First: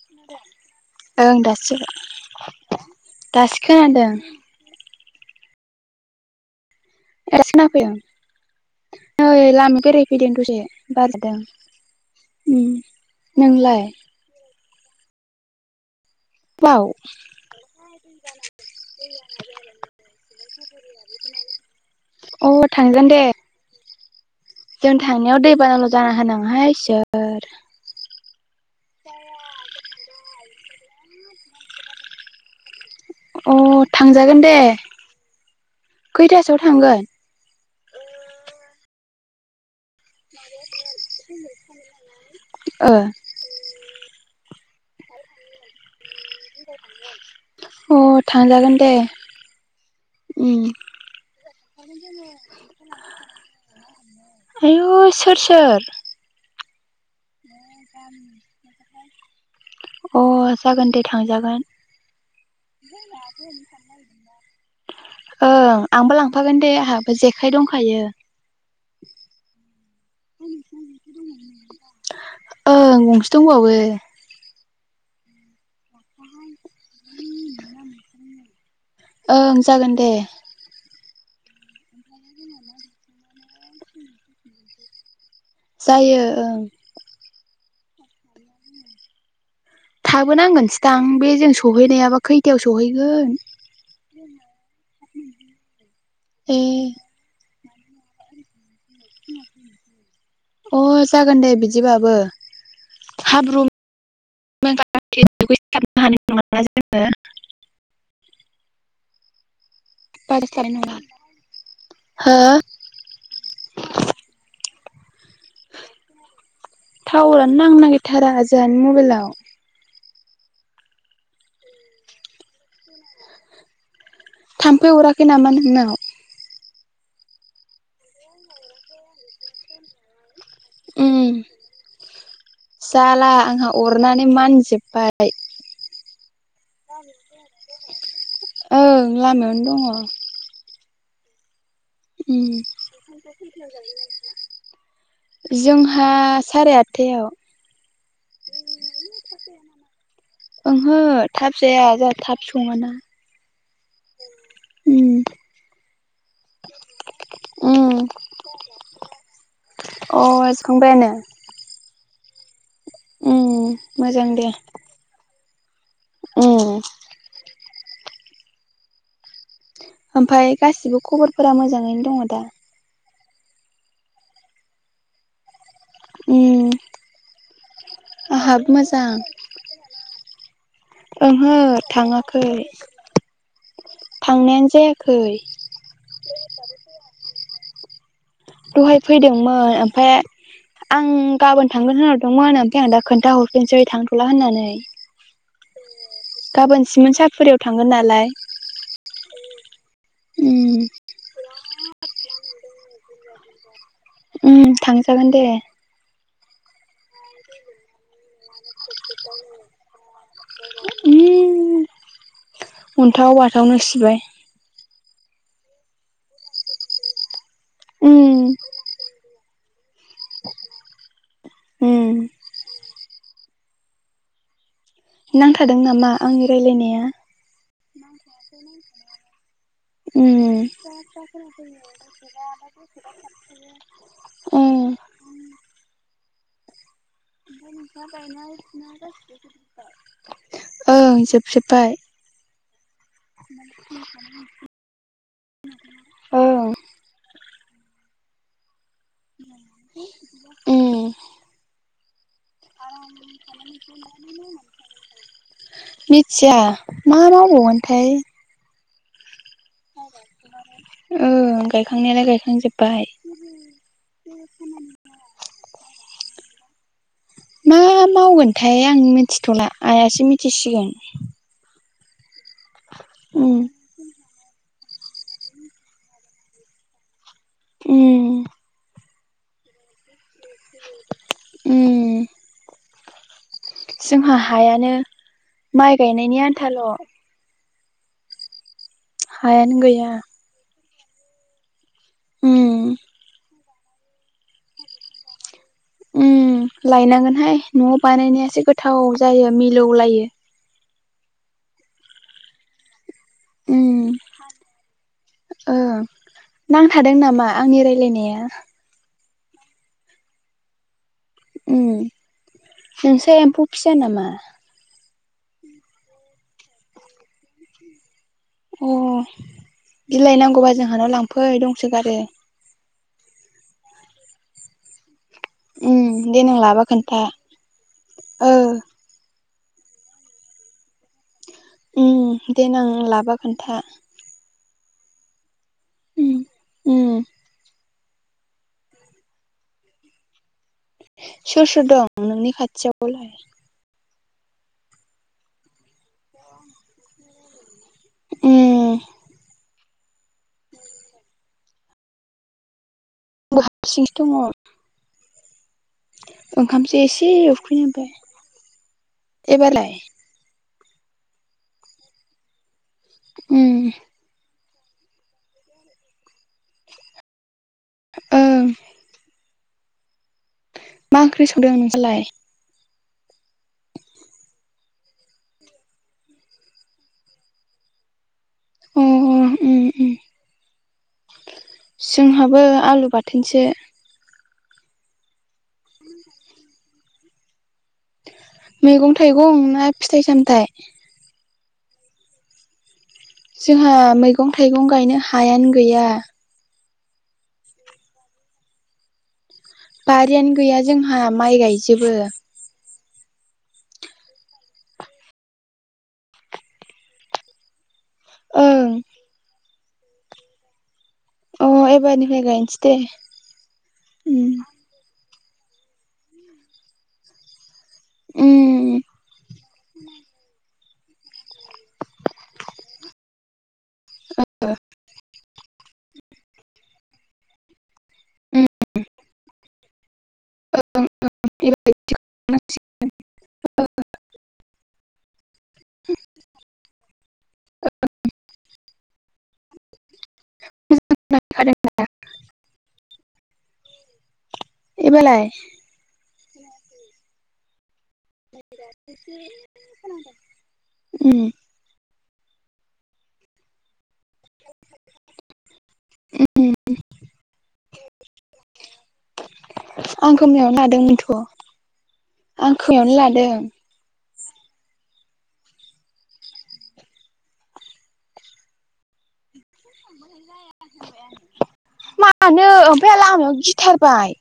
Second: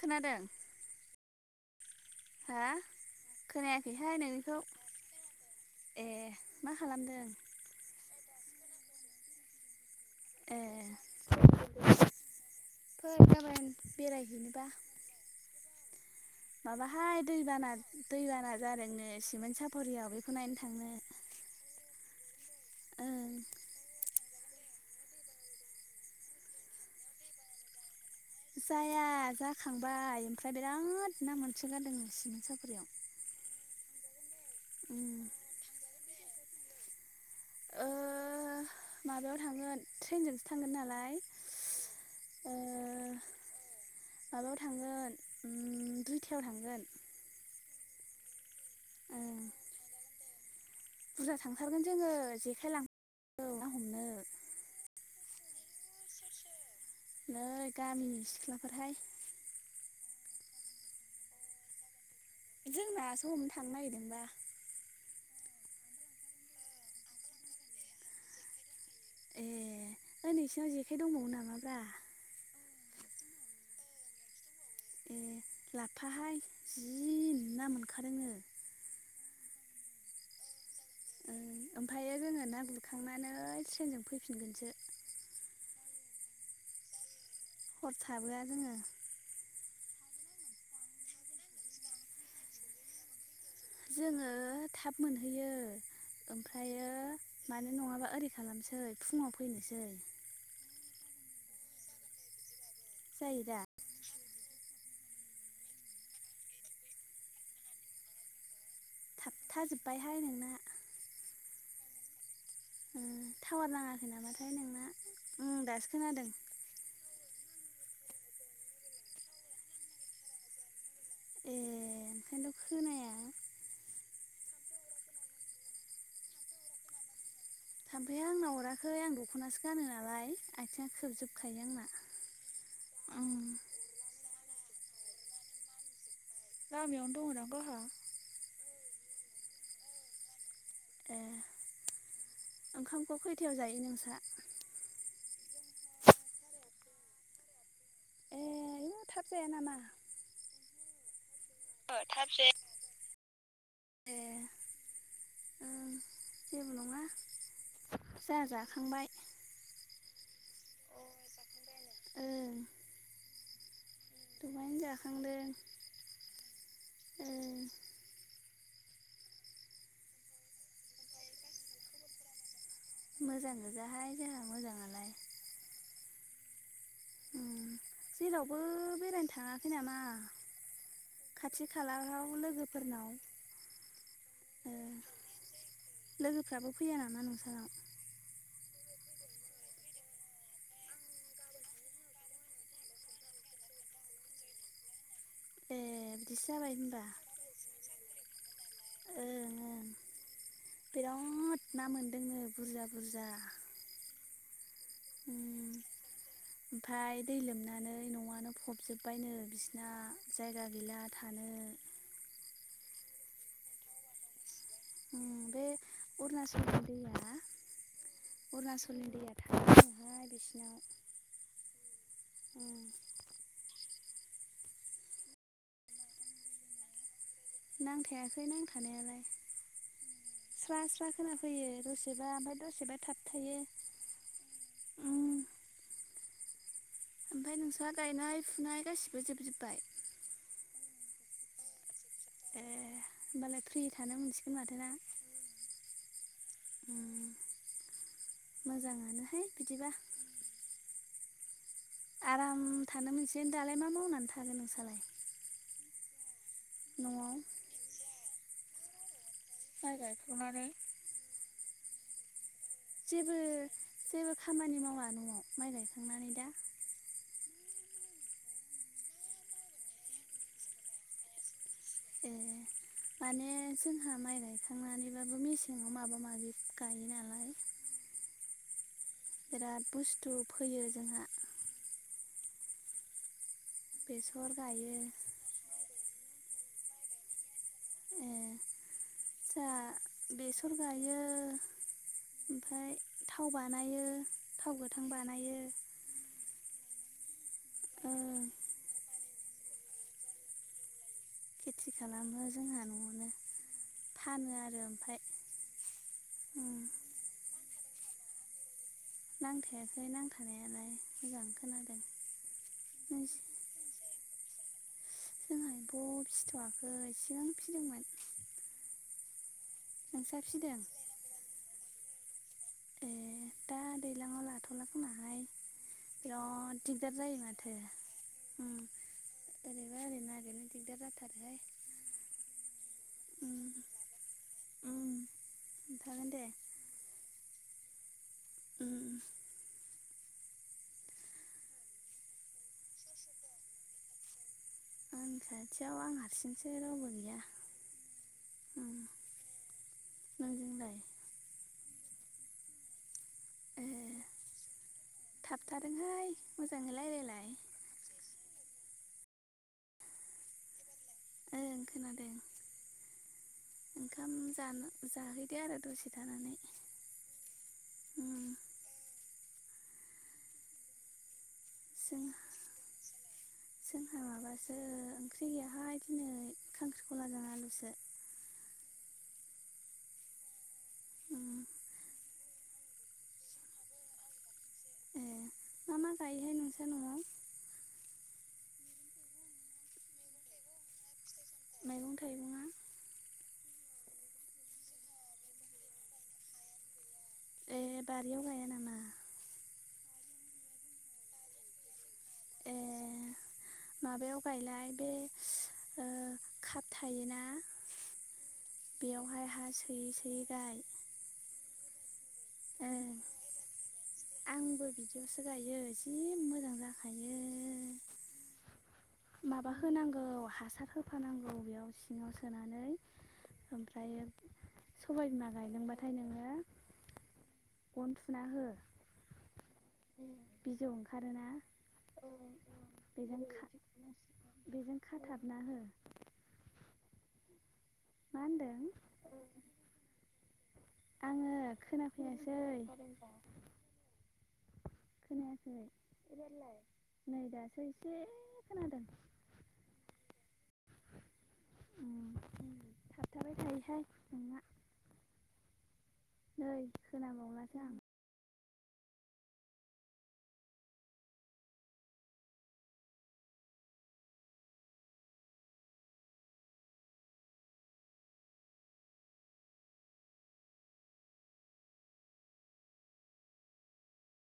खोनादों ओं दासो हा दासो खोनादों खोनायाखैहाय नोंनिखौ। ए मा खालामदों? [inaudible] फैदों ए दसे बार जादों उम फोर गाबोन नोंलाय? बेरायहैनोबा बाव माबाहाय दैबाना दैबाना जादोंनो सिमेन्ट साफरियाव बेखौ नायनो थांनो। अ थांगोन दे। ओं जों थांनायाव दैबानाल' जाना होनाङाहाय इसोर। जाया जाखांबाय ओमफ्राय बिराद ना मोनसोगारदों नो सिमेन साफरियाव अ थांजागोन दे उम खैथासोआव थांगोन? ओ माबायाव थांगोन ट्रेनजोंसो थांगोन नालाय ओ माबायाव थांगोन उम दुइथायाव थांगोन अ थांजागोन दे ओ उम बुरजा थांथारगोन जोङो जेखाइ लांनागौ ना हमनो आयु सोर सोर नै गामिनि सिख्लाफोरहाय अ जागोन दे थांजागोन जोंना सो हमनो थांनो नागिरदोंबा ओं आंबो लांफागोन दे आंहाबो जेखाइ दंखायो ए ओ नोंसिनाव जेखाइ दंबावो नामाब्रा? ओं गंसे दंबावो ए लाफाहाय जि ना मोनखादोंनो ओं जागोन दे ओम ओमफ्रायो जोङो ना गुरखांनानै ट्रेनजों फैफिनगोनसो जायो ओं हर थाबोआ जोङो थाबोनांगोनसोदां बे जों सहैनायाबा खैथायाव सहैगोन जोङो थाब मोनहैयो ए ओमफ्रायो मानो नङाबा ओरै खालामसै फुङाव फैनोसै अ जागोन दे बिदिबाबो जायो दा [unintelligible] हानाय नङा जोङो थाबथा जोबबाय हा [unintelligible] हो उम टावार नाङाखै नामाथाय नोंना ओं दासो खोनादों टावारानो नांनो नागिरथारा जोंहानि मबाइलाव ए ओंखायनोथ' खोनाया थाम्फै अराखै नामा नोंनाव? थाम्फैया आंनाव अराखै आं दख'नासो गानो नालाय आथिङा उम खोबजोबखायो आंना जाला ओं आंहा अरनानै मानजोबबाय लामायावनो दङ दां गावहा ओ लामायावनो दङ ए ओंखामखौ खैथायाव जायो नोंसा उम जोंहा साराय आठथायाव ए आयौ थाब जाया नामा? ओंहो थाब जाया हो जोंहा थाब सङाना जाया ए उम ओं जेबो नङा उम जा जाखांबाय अ जाखांबायानो ओ उम मोजां दुबायनो जाखांदों। ए ए। ओमफफ्राय गासिबो खबरफोरा मोजाङैनो दङ दा? मोजां गोजाहाय जोंहा मोजाङालाय। उम उम जेरावबो आहाबो मोजां बेरायनो थाङाखै नामा? ओंहो खाथि खालाफ्राव थाङाखै। लोगोफोरनाव थांनायानो ओ जायाखै। लोगोफ्राबो फैया नामा नोंसानाव? दहाय फैदोंमोन ओमफ्राय आं गाबोन थांगोन होनहरदोंमोन ओमफ्राय आं दा खोन्थााहरफिनसै थांथ'ला होननानै। ए। बिदिसो जाबाय गाबोन सिमोनसापुरियाव थांगोन नालाय ओ ओ उम बिराद ना मोनदोंनो बुरजा बुरजा। उम। थांजागोन उम दे ओमफ्राय दै लोमनानै न'आनो फबजोबबायनो बिसना। जायगा गैला थानो। उम अन्थाव बाथावनो सिबाय। उम बे अरुणाचल नि दैया उम अरुणाचल नि दैया [unintelligible] [inaudible] उम उम नांथारादों नामा आंनि रायलायनाया? नांथाखै नांथानायालाय। उम स्रा-स्रा खोनाफैयो दसेबा ओमफाय दसेबा थाब थायो। उम ओमफाय नोंसा गायनाय फुनाय गासिबो जोबजोब्बाय? ओं जोबजोब्बाय। ए होनोमबालाय फ्रि थानो मोनसिगोन माथोना? ओं उम मोजाङानोहाय बिदिबा। उम। आराम थानो मोनसिगोन दालाय मा मावनानै थागोन नोंसाालाय? मिथिया न'आव मा मावबावगोनथाय? माइ गायखां नानै ओं गायखांनायालाय गायखांजोबबाय। जेबो जेबो खामानि मावा न'आव माइ गायखांनानै दा? मा मावगोनथाय आं मिथिथ'ला आइयासो मिथिसिगोन। ए माने उम जोंहा माइ गायखां नानैबाबो मेसेङाव माबा माबि गायो नालाय उम बिराद बुस्थु फैयो जोंहा उम जोंहा बेसर हायानो गायो माइ गायनायनि आन्थाल'। ए जाआ हायानो गैया बेसर गायो। उम ओमफ्राय थाव बानायो थाव गोथां बानायो। उम लायनांगोनहाय न'आव ओ बानायनायासो गोथाव जायो मिलौलायो। खेथि खालामो जोंहा न'आवनो। उम फानो आरो ओमफ्राय ओ उम नांथादों नामा? आंनि रायजलायनाया नांथाखै नांथानायालाय मोजां खोनादों। फिसा नामा जोंहा फिथ'आखै इसेगां फिसिदोंमोन अ नोंस्रा बिलइनांगौबा फिदों जोंहानाव लांफै दंसोगारो ए दा दैज्लाङाव लाथ'ला खोमाहाय। उम देनां लाबा बेराथ दिगदार खोन्था जायो माथो ओ उम ओरैबा ओरै नागिरनो दिगदार जाथारोहाय देनां लाबा उम खोन्था उम थागोन दे उ ओ सोर सोर दं नोंनि खाथियाव लाय खाथियाव आं हारसिंसो रावबो गैया उम ओ नोंजोंलाय आंबो ए हारसिंसो दं थाबथादोंहाय ओंखाम मोजाङै एसे रायलायलाय उखैनांबाय एबारलाय ओ खोनादों उम ओंखाम जानो जाहैदो आरो दसे थानानै ओं मा ओंख्रि संदों नोंसोरलाय सोलाय जोंहा माबासो ओंख्रि गैयाहाय दिनै खांख्रिखौलाजों आलुसो ओ ओ उम जोंहाबो आलु बाथोनसो ए मा मा गायोहाय नोंस्रा न'आव मैगं थाइगं ना फिथाइ सामथायाइ मैगं थाइगङा जोंहा मैगं थाइगं गायनो हायानो गैया ए बारियाव गाया नामा बारियानो गैया जोंहा माइ गायजोबो ए माबायाव गायलाय बे ओ काप थायोना ओं बेयावहाय हा सोयै सोयै गाय अ एबारनिफ्राय गाय ए आंबो बिदि बेयावसो गायो जि मोजां जाखायो उ माबा होनांगौ हासार होफानांगौ बेयाव सिङाव सोनानै ओमफ्रायो सबाय बिमा गायदोंबाथाय नोङो गन थुना हो [inaudible] बिजौ ओंखारोना बेजों बेजों खाथाबना हो औ मा होनदों आङो खोनाफैयासै एबारलाय खोनायाखै बेलाय नै दासै नै दा से खोनादों उ थाबथाबाय थायोहाय नोंना । नै खोनाबावलासो आं। आं खोमायावनो लादोंमोनथ' आं खोमायावनो लादों। मानो ओमफाय आं लामायाव गिथारबाय।